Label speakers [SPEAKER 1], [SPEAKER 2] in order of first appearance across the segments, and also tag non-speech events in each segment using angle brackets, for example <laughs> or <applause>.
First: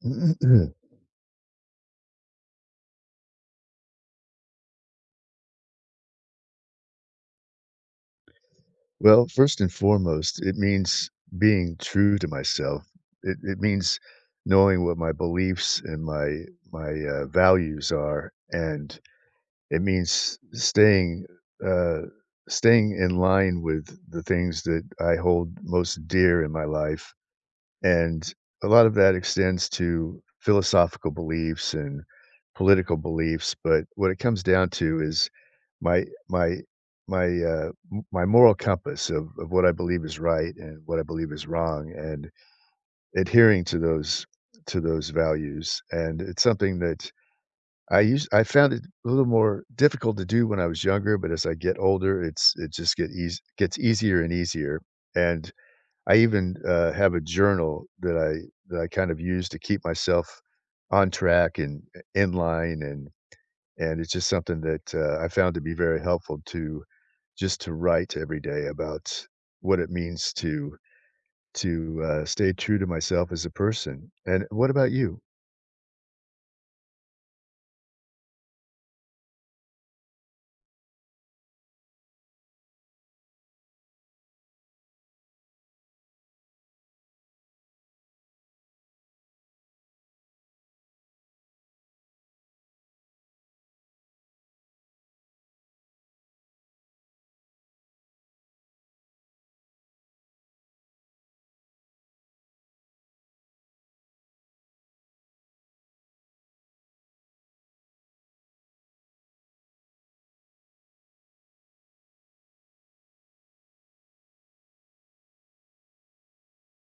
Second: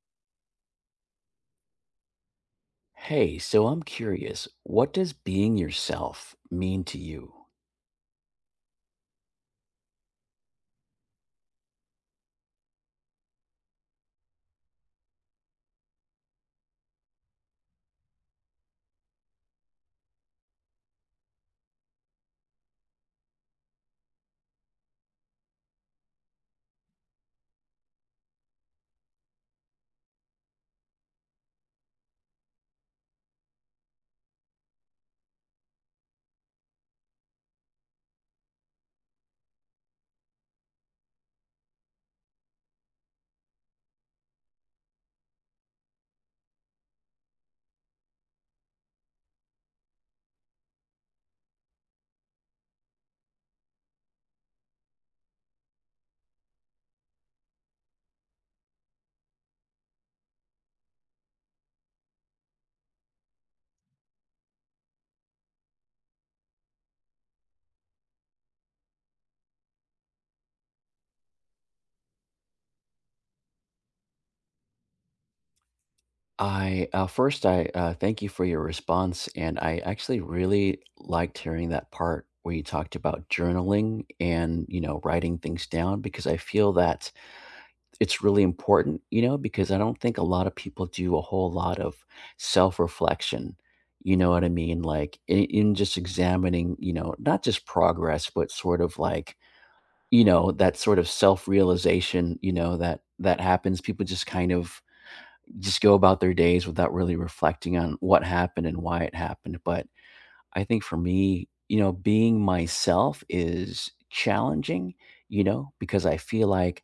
[SPEAKER 1] <clears throat>
[SPEAKER 2] Hey, so I'm curious, what does being yourself mean to you?
[SPEAKER 1] Well, first and foremost, it means being true to myself. It means knowing what my beliefs and my values are, and it means uh, staying in line with the things that I hold most dear in my life. And a lot of that extends to philosophical beliefs and political beliefs, but what it comes down to is my my my moral compass of what I believe is right and what I believe is wrong, and adhering to those values. And it's something that I use. I found it a little more difficult to do when I was younger, but as I get older, it's it just get eas gets easier and easier. And I even, have a journal that I kind of use to keep myself on track and in line, and it's just something that, I found to be very helpful to just to write every day about what it means to stay true to myself as a person, and what about you?
[SPEAKER 2] I first, I thank you for your response, and I actually really liked hearing that part where you talked about journaling and writing things down because I feel that it's really important, because I don't think a lot of people do a whole lot of self-reflection. You know what I mean? Like in just examining, not just progress, but sort of like that sort of self-realization, that happens. People just kind of just go about their days without really reflecting on what happened and why it happened. But I think for me, being myself is challenging, because I feel like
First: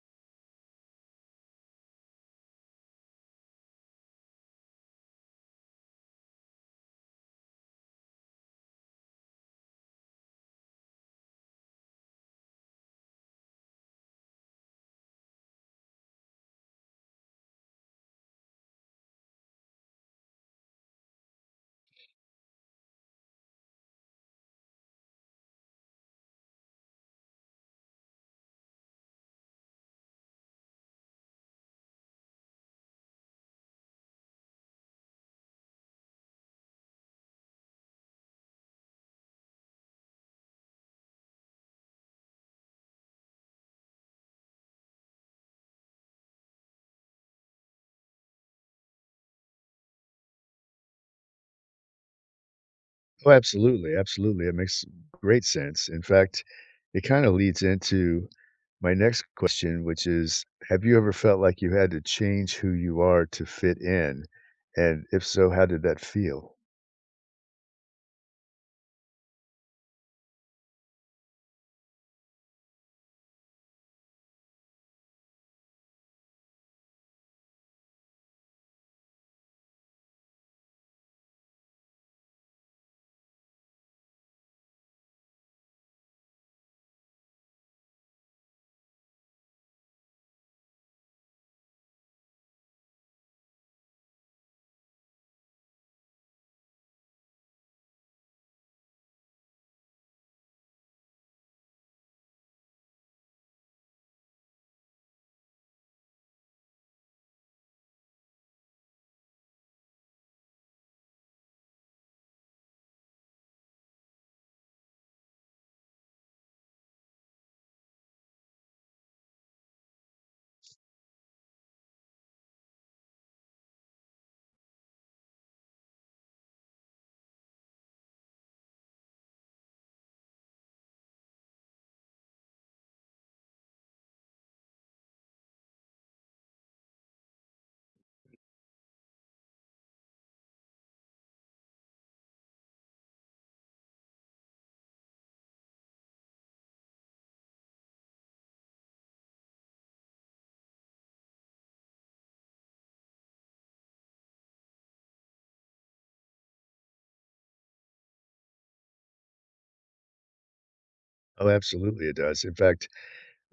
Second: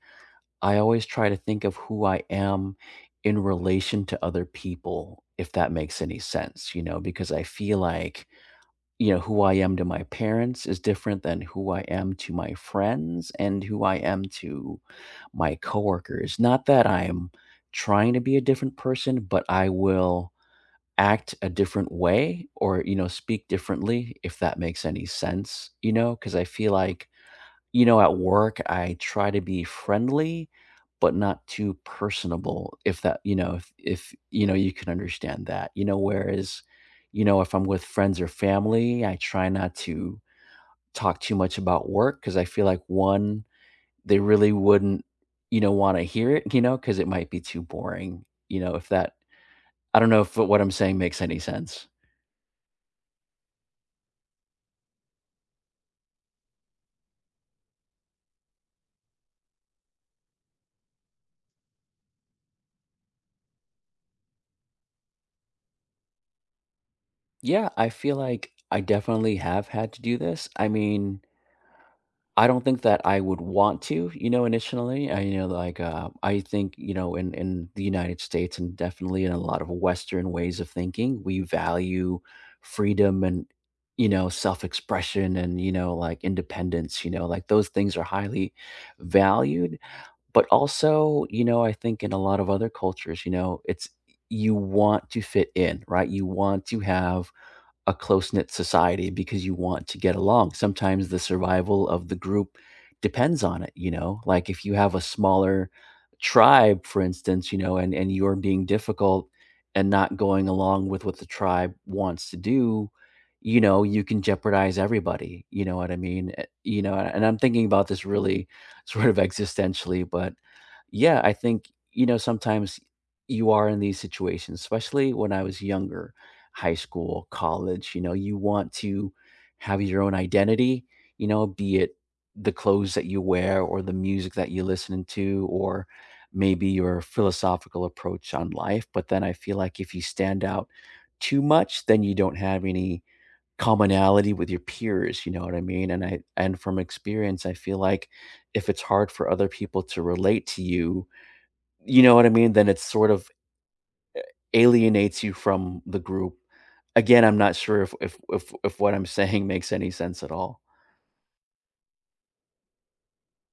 [SPEAKER 2] I always try to think of who I am in relation to other people, if that makes any sense, because I feel like who I am to my parents is different than who I am to my friends and who I am to my coworkers. Not that I'm trying to be a different person, but I will act a different way or, speak differently, if that makes any sense, because I feel like at work, I try to be friendly, but not too personable, if that you know, if, you can understand that, whereas, if I'm with friends or family, I try not to talk too much about work because I feel like, 1, they really wouldn't, wanna hear it, because it might be too boring, you know, if that I don't know if what I'm saying makes any sense.
[SPEAKER 1] Oh, absolutely, absolutely. It makes great sense. In fact, it kind of leads into my next question, which is, have you ever felt like you had to change who you are to fit in? And if so, how did that feel?
[SPEAKER 2] Yeah, I feel like I definitely have had to do this. I mean I don't think that I would want to, initially. I think, in the United States and definitely in a lot of Western ways of thinking, we value freedom and, self expression and, like independence, like those things are highly valued. But also, I think in a lot of other cultures, it's, you want to fit in, right? You want to have a close-knit society because you want to get along. Sometimes the survival of the group depends on it, you know? Like, if you have a smaller tribe, for instance, and you're being difficult and not going along with what the tribe wants to do, you can jeopardize everybody, you know what I mean? And I'm thinking about this really <laughs> sort of existentially, but yeah, I think, sometimes you are in these situations, especially when I was younger high school, college, you want to have your own identity, be it the clothes that you wear or the music that you listen to or maybe your philosophical approach on life. But then I feel like if you stand out too much, then you don't have any commonality with your peers, you know what I mean? And from experience, I feel like if it's hard for other people to relate to you, you know what I mean, then it sort of alienates you from the group. Again, I'm not sure if what I'm saying <laughs> makes any sense at all.
[SPEAKER 1] Oh, absolutely, it does. In fact,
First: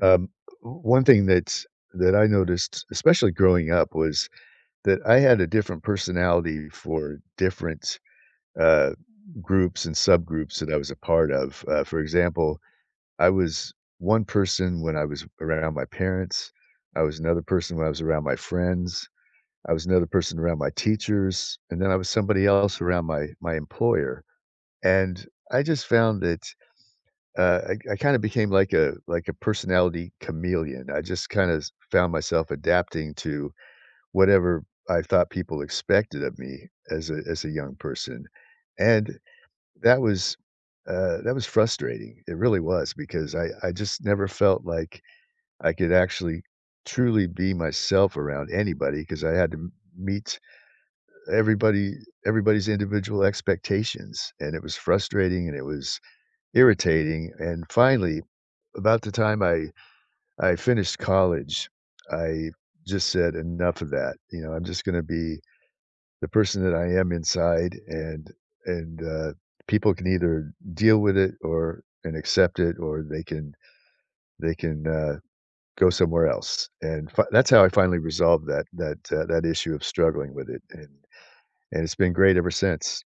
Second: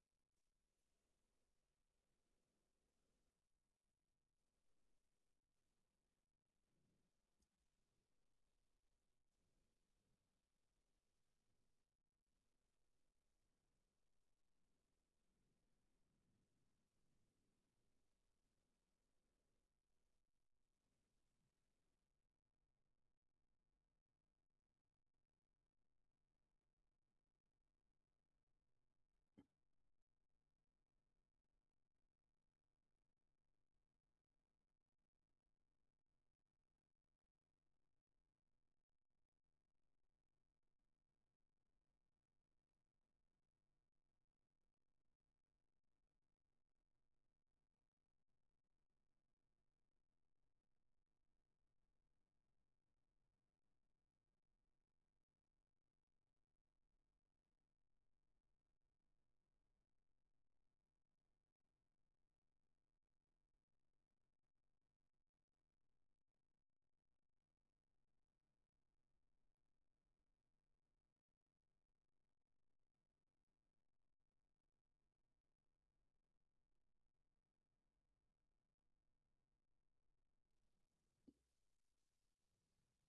[SPEAKER 1] um, one thing that I noticed, especially growing up, was that I had a different personality for different uh, groups and subgroups that I was a part of. For example, I was one person when I was around my parents. I was another person when I was around my friends. I was another person around my teachers, and then I was somebody else around my employer. And I just found that I kind of became like a personality chameleon. I just kind of found myself adapting to whatever I thought people expected of me as a young person. And that was, that was frustrating. It really was because I just never felt like I could actually truly be myself around anybody because I had to m meet everybody everybody's individual expectations, and it was frustrating, and it was irritating, and finally, about the time I finished college, I just said, "Enough of that," you know, "I'm just gonna be the person that I am inside, and and people can either deal with it or and accept it, or they can they can go somewhere else." And that's how I finally resolved that issue of struggling with it, and it's been great ever since.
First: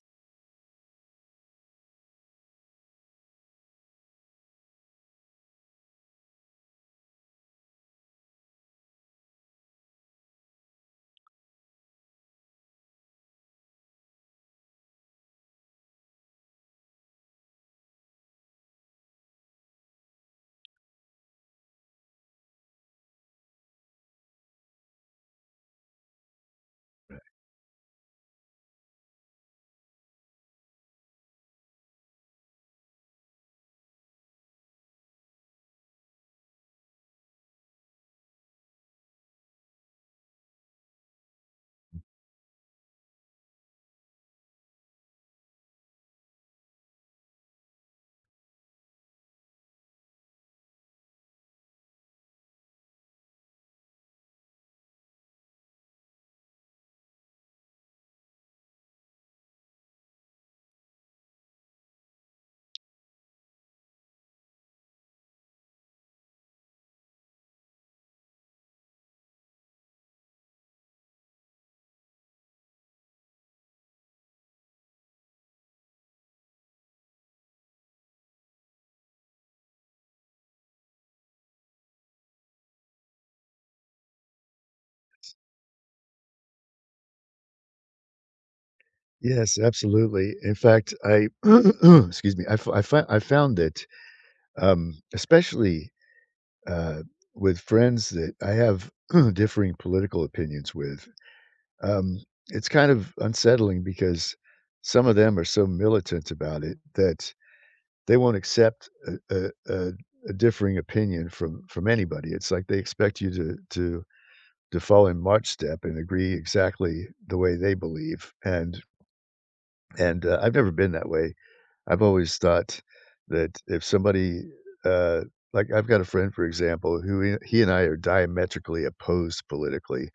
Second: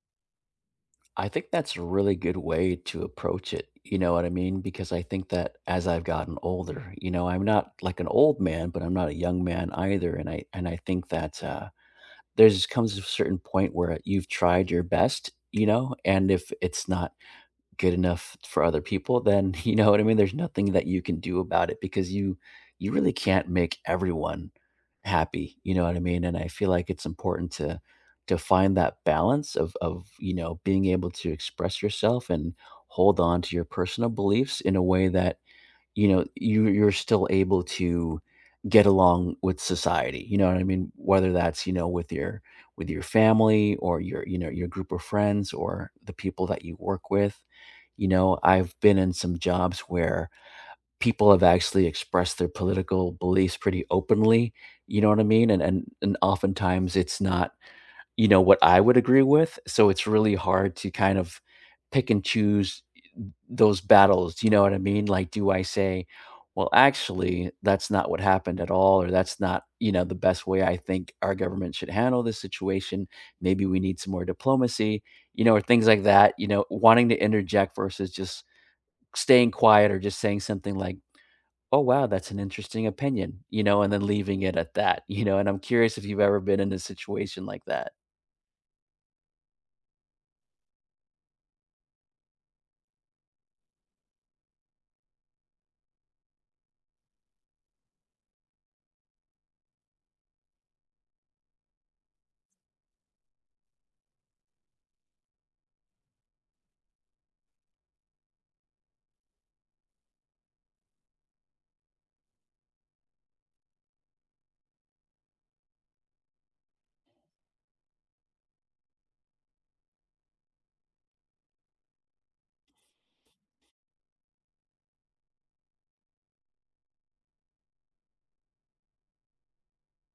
[SPEAKER 2] I think that's a really good way to approach it, you know what I mean? Because I think that as I've gotten older, I'm not like an old man, but I'm not a young man either, and I think that, there's comes a certain point where you've tried your best, and if it's not good enough for other people, then <laughs> you know what I mean? There's nothing that you can do about it because you really can't make everyone happy. You know what I mean? And I feel like it's important to find that balance of, being able to express yourself and hold on to your personal beliefs in a way that, you're still able to get along with society. You know what I mean? Whether that's, with your family or your, your group of friends or the people that you work with. I've been in some jobs where people have actually expressed their political beliefs pretty openly, you know what I mean? And oftentimes it's not, what I would agree with, so it's really hard to kind of pick and choose those battles, you know what I mean? Like, do I say, "Well, actually, that's not what happened at all," or "That's not, you know, the best way I think our government should handle this situation. Maybe we need some more diplomacy," or things like that, wanting to interject versus just staying quiet or just saying something like, "Oh, wow, that's an interesting opinion," and then leaving it at that, and I'm curious if you've ever been in a situation like that.
[SPEAKER 1] Yes, absolutely. In fact, I <clears throat> excuse me, I f- I, fi- I found that especially uh, with friends that I have <clears throat> differing political opinions with. Um, it's kind of unsettling because some of them are so militant about it that they won't accept a differing opinion from anybody. It's like they expect you to fall in march step and agree exactly the way they believe, and and I've never been that way. I've always thought that if somebody, uh like, I've got a friend, for example, who he and I are diametrically opposed politically.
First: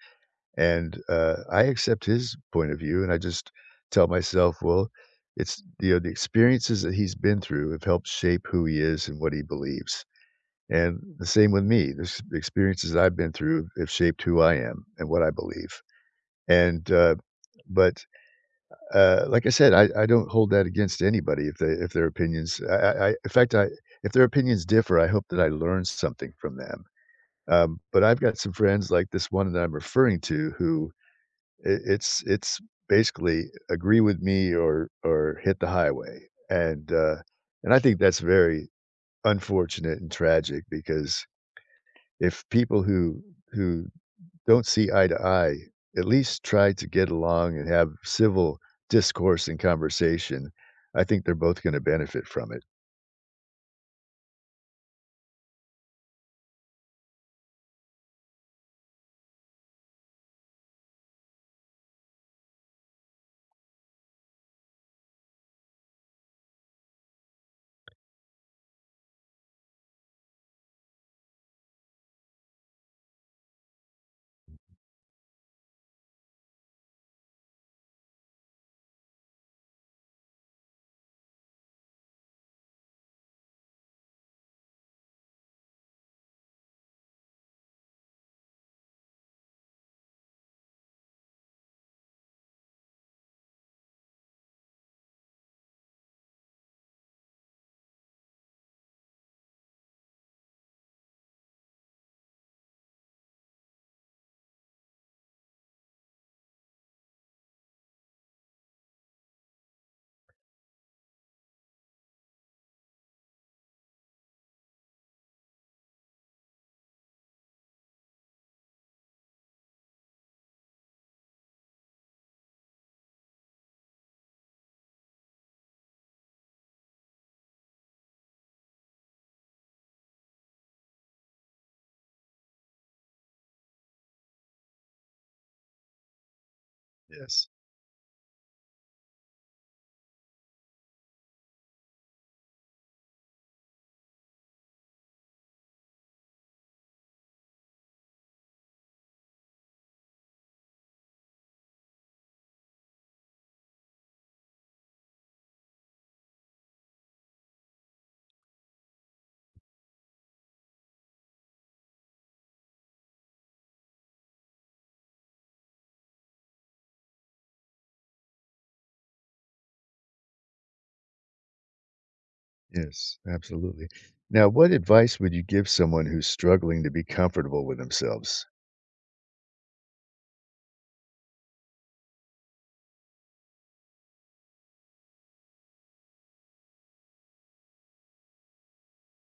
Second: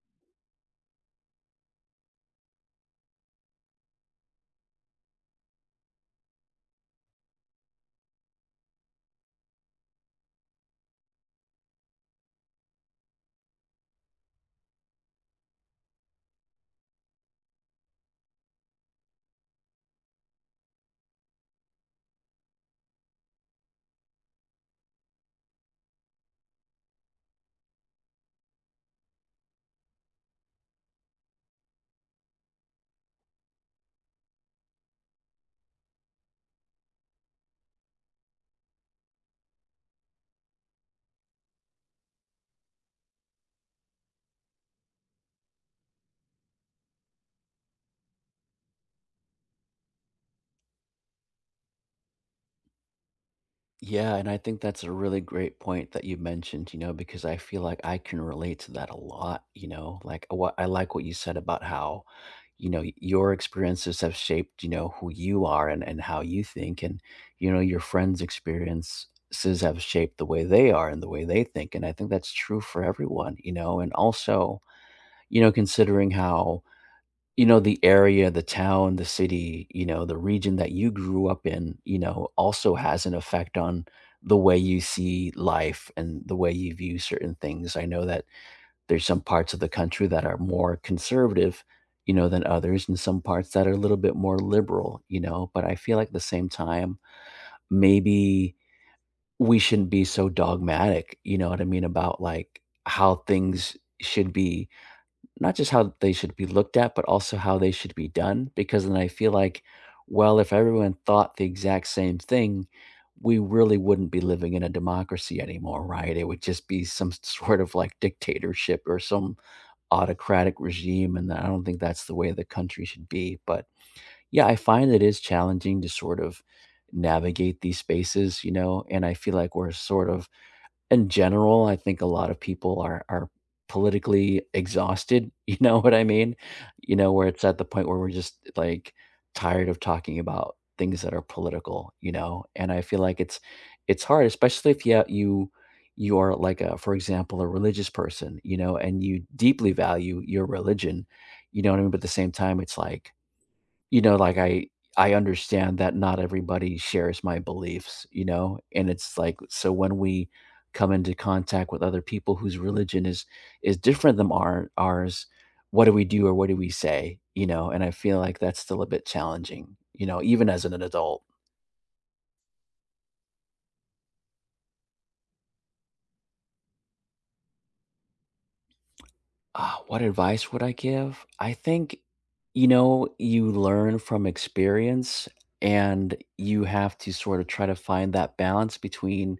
[SPEAKER 1] And, I accept his point of view, and I just tell myself, well, it's, you know, the experiences that he's been through have helped shape who he is and what he believes. And the same with me. This The experiences that I've been through have shaped who I am and what I believe. And, but like I said, I don't hold that against anybody if they if their opinions I in fact, I if their opinions differ, I hope that I learn something from them. But I've got some friends like this one that I'm referring to who, it's basically agree with me or hit the highway, and I think that's very unfortunate and tragic because if people who don't see eye to eye at least try to get along and have civil discourse and conversation, I think they're both gonna benefit from it.
[SPEAKER 2] Yeah, and I think that's a really great point that you mentioned, because I feel like I can relate to that a lot, like what I like what you said about how, your experiences have shaped, who you are and how you think. And, your friends' experiences have shaped the way they are and the way they think. And I think that's true for everyone, and also considering how, the area, the town, the city, the region that you grew up in, also has an effect on the way you see life and the way you view certain things. I know that there's some parts of the country that are more conservative, than others, and some parts that are a little bit more liberal, but I feel like at the same time, maybe we shouldn't be so dogmatic, you know what I mean, about like how things should be not just how they should be looked at, but also how they should be done. Because then I feel like, well, if everyone thought the exact same thing, we really wouldn't be living in a democracy anymore, right? It would just be some <laughs> sort of like dictatorship or some autocratic regime. And I don't think that's the way the country should be. But yeah, I find it is challenging to sort of navigate these spaces, and I feel like we're sort of in general, I think a lot of people are politically exhausted, <laughs> you know what I mean? You know, where it's
[SPEAKER 1] Yes.
[SPEAKER 2] at the point where we're just like tired of talking about things that are political, you know? And I feel like it's hard, especially if yeah, you are like a, for example, a religious person, and you deeply value your religion, you know what I mean? But at the same time, it's like you know, like I I understand that not everybody shares my beliefs, and it's like so when we come into contact with other people whose religion is different than ours, what do we do or what do we say, you know? And I feel like that's still a bit challenging, even as an adult.
[SPEAKER 1] Yes, absolutely. Now, what advice would you give someone who's struggling to be comfortable with themselves?
[SPEAKER 2] What advice would I give? I think, you learn from experience and you have to sort of try to find that balance between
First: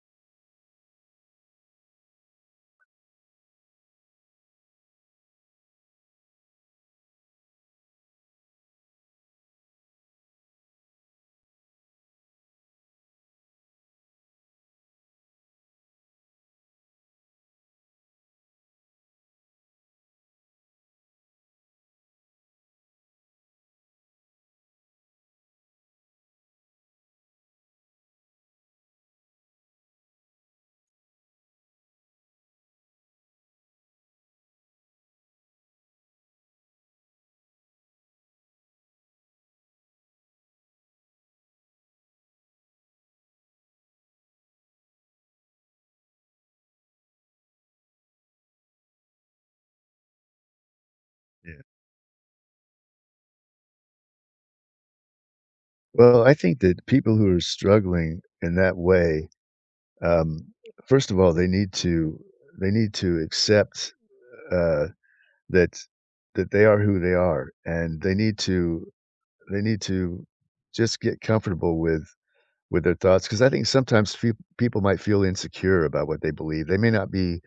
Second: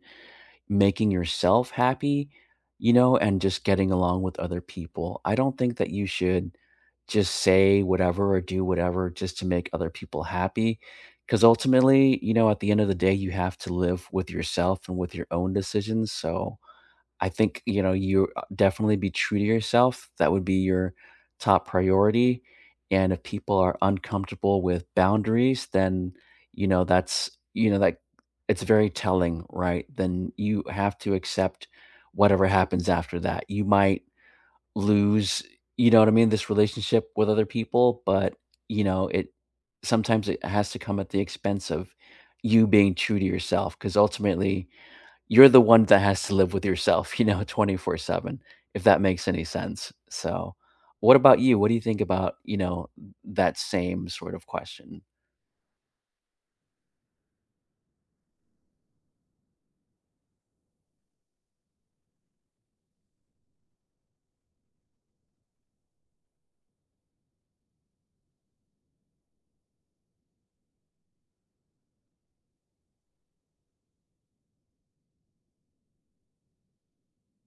[SPEAKER 2] making yourself happy, and just getting along with other people. I don't think that you should just say whatever or do whatever just to make other people happy. Because ultimately, at the end of the day, you have to live with yourself and with your own decisions. So, I think, you definitely be true to yourself. That would be your top priority. And if people are uncomfortable with boundaries, then, that's, that it's very telling, right? Then you have to accept whatever happens after that. You might lose, you know what I mean, this relationship with other people, but, it sometimes it has to come at the expense of you being true to yourself because ultimately, you're the one that has to live with yourself, <laughs> 24/7, if that makes any sense. So, what about you?
[SPEAKER 1] Yeah.
[SPEAKER 2] What do you think about, that same sort of question?
[SPEAKER 1] Well, I think that people who are struggling in that way, um, first of all, they need to accept uh, that that they are who they are and they need to just get comfortable with their thoughts because I think sometimes people might feel insecure about what they believe. They may not be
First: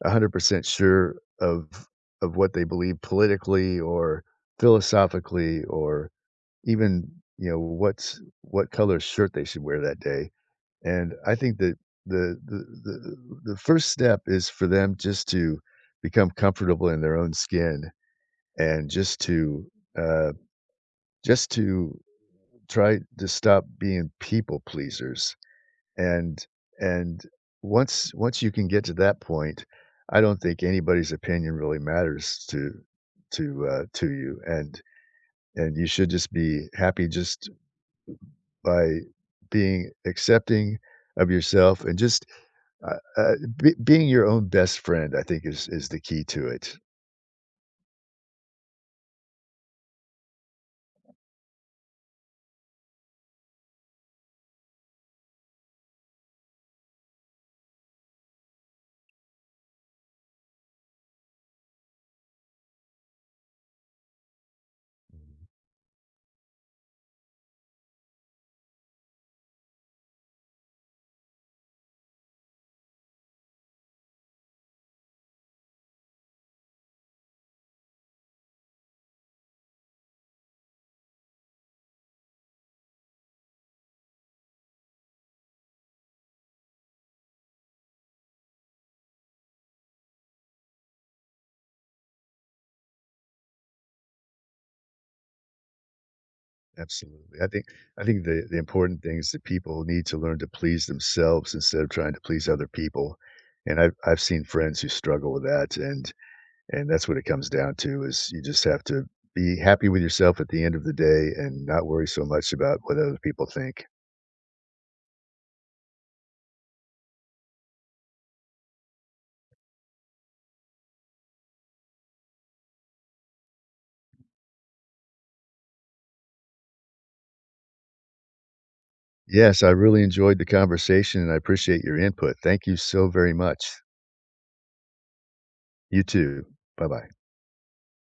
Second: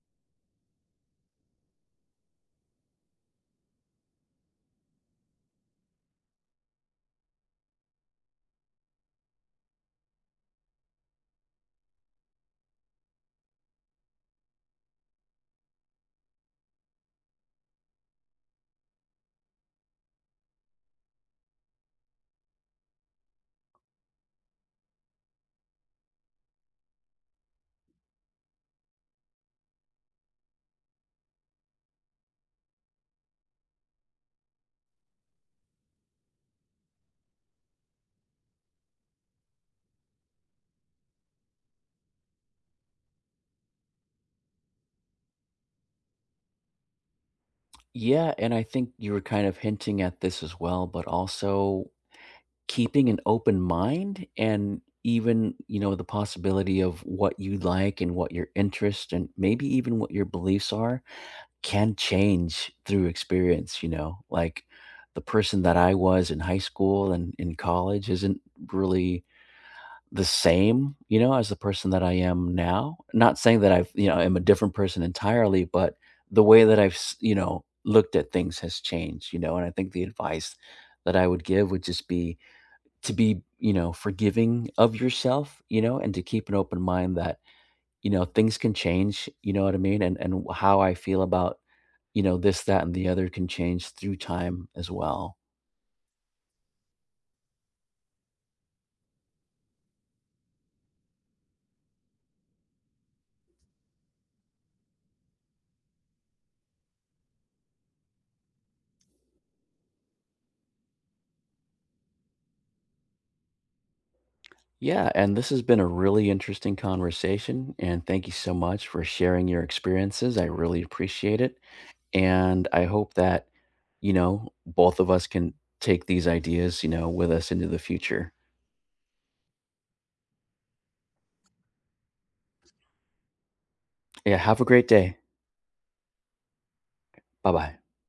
[SPEAKER 1] 100% sure of of what they believe politically or philosophically or even, you know, what's what color shirt they should wear that day. And I think that the the the, the first step is for them just to become comfortable in their own skin and uh, just to try to stop being people pleasers and and once you can get to that point, I don't think anybody's opinion really matters to you, and you should just be happy just by being accepting of yourself and just uh, uh, be being your own best friend, I think, is the key to it.
[SPEAKER 2] Yeah, and I think you were kind of hinting at this as well, but also keeping an open mind and even, the possibility of what you like and what your interest and maybe even what your beliefs are can change through experience, you know? Like, the person that I was in high school and in college isn't really the same, as the person that I am now. Not saying that I've, am a different person entirely, but the way that I've, looked at things has changed, you know? And I think the advice that I would give would just be to be, forgiving of yourself, and to keep an open mind that, things can change, you know what I mean? And how I feel about this, that, and the other can change through time as well.
[SPEAKER 1] Absolutely. I think the important thing is that people need to learn to please themselves instead of trying to please other people. And I've seen friends who struggle with that, and that's what it comes down to is you just have to be happy with yourself at the end of the day and not worry so much about what other people think.
[SPEAKER 2] Yeah, and this has been a really interesting conversation. And thank you so much for sharing your experiences. I really appreciate it. And I hope that, both of us can take these ideas, with us into the future.
[SPEAKER 1] Yes, I really enjoyed the conversation and I appreciate your input. Thank you so very much.
[SPEAKER 2] Yeah, have a great day.
[SPEAKER 1] You too. Bye-bye.
[SPEAKER 2] Bye bye.